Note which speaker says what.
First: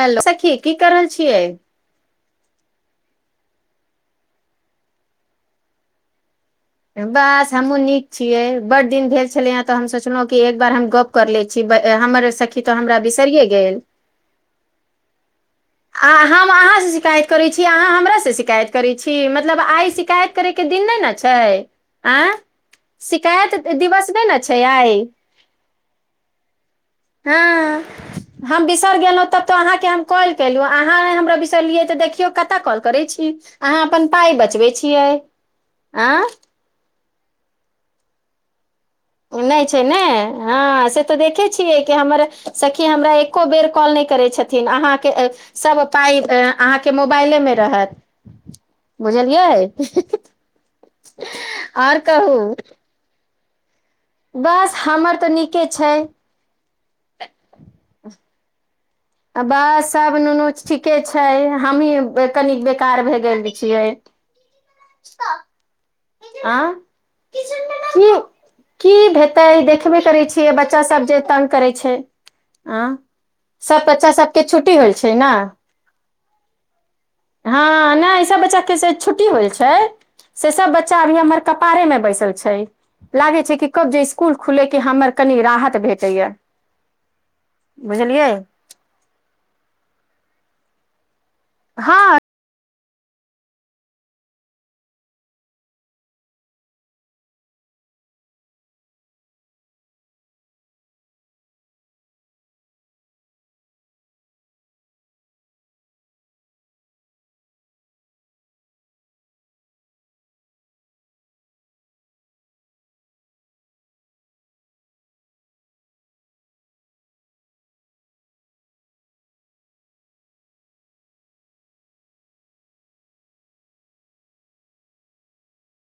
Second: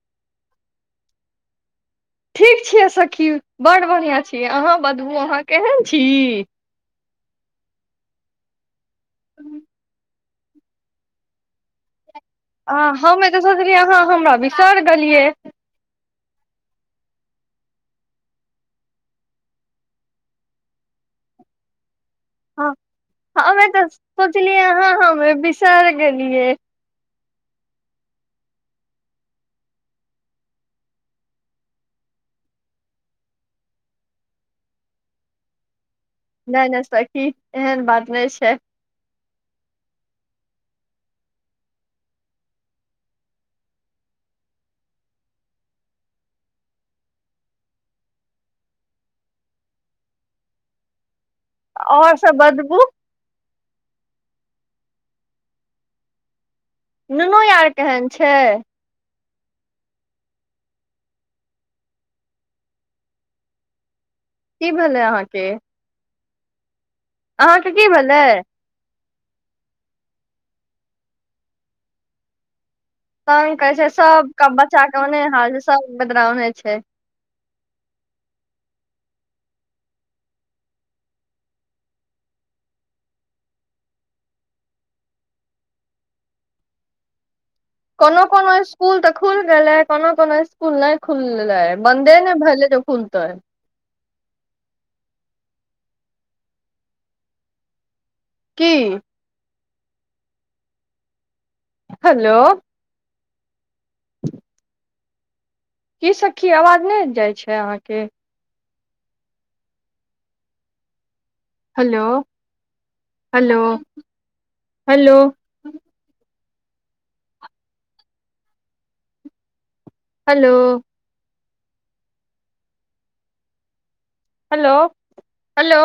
Speaker 1: hello सखी की कऽ रहल छियै
Speaker 2: ठीक छियै सखी बड्ड बढ़िआँ छियै अहाँ बतबू अहाँ केहन छी
Speaker 1: बस हमहुँ नीक छियै बड्ड दिन भेल छलै हें तऽ हम सोचलहुँ कि एक बार हम गप्प कर लै छी हमर सखी तऽ
Speaker 2: आ
Speaker 1: हमरा
Speaker 2: हमे तऽ
Speaker 1: बिसरिए
Speaker 2: सोचैय छेलियै
Speaker 1: गेल
Speaker 2: अहाँ हमरा बिसरि गेलियै
Speaker 1: आ हम अहाँसँ शिकायत करैछी अहाँ हमरासँ शिकायत करै छी मतलब आय शिकायत करै के दिन नै ने छै आंय
Speaker 2: हँ हमे तऽ सोंचलियै अहाँ हमरे बिसरि गेलियै
Speaker 1: हँ हम बिसरि गेलहुँ तब तऽ अहाँके हम कॉल केलहुँ अहाँ नै हमरा बिसरलियै तऽ देखियौ कत कॉल करै छी अहाँ अपन पाइ बचबै छियै आय
Speaker 2: नहि नहि सखी एहन बात नहि छै
Speaker 1: नइ छै ने हँ से तऽ देखै छियै कि हमर सखी हमरा एको बेर कॉल नइ करैय छथिन अहाँके सब पाइ अहाँके मोबाइलेमे रहत बुझलियै हें हें आओर कहू
Speaker 2: सब बतबू
Speaker 1: बस हमर तऽ नीके छै
Speaker 2: नुनू यर केहेन छै
Speaker 1: बस सभ नुनू ठीके छै हमही कनि बेकार भए गेल छियै
Speaker 2: की भेलै अहाँके
Speaker 1: आय
Speaker 2: अहाँके की भेलै
Speaker 1: तऽ देखबे करै छियै बच्चा सब जे तंग करै छै आँ
Speaker 2: तंग कहै
Speaker 1: सब
Speaker 2: छै
Speaker 1: बच्चा सबके
Speaker 2: सभकेँ
Speaker 1: छुट्टी होल
Speaker 2: बच्चाके
Speaker 1: छै
Speaker 2: ओहने
Speaker 1: ने
Speaker 2: हाल छै सब बेदरा ओहने छै
Speaker 1: हँ नैय ई सब बच्चाके से छुट्टी होइल छै से सब बच्चा अभी हमर कपारेमे बैसल छै लागै छै कि कब जे स्कूल खुलैय की हमर कनि राहत भेटैए य
Speaker 2: [inaudible] कोनो-कोनो स्कूल तऽ खुल गेलै कोनो-कोनो स्कूल नहि खुलले ह
Speaker 1: हँ
Speaker 2: बन्दे नय भल जो खुलतोै की हेलो की सखी आवाज नइ जाइ छै अहाँके hello hello hello hello hello हलो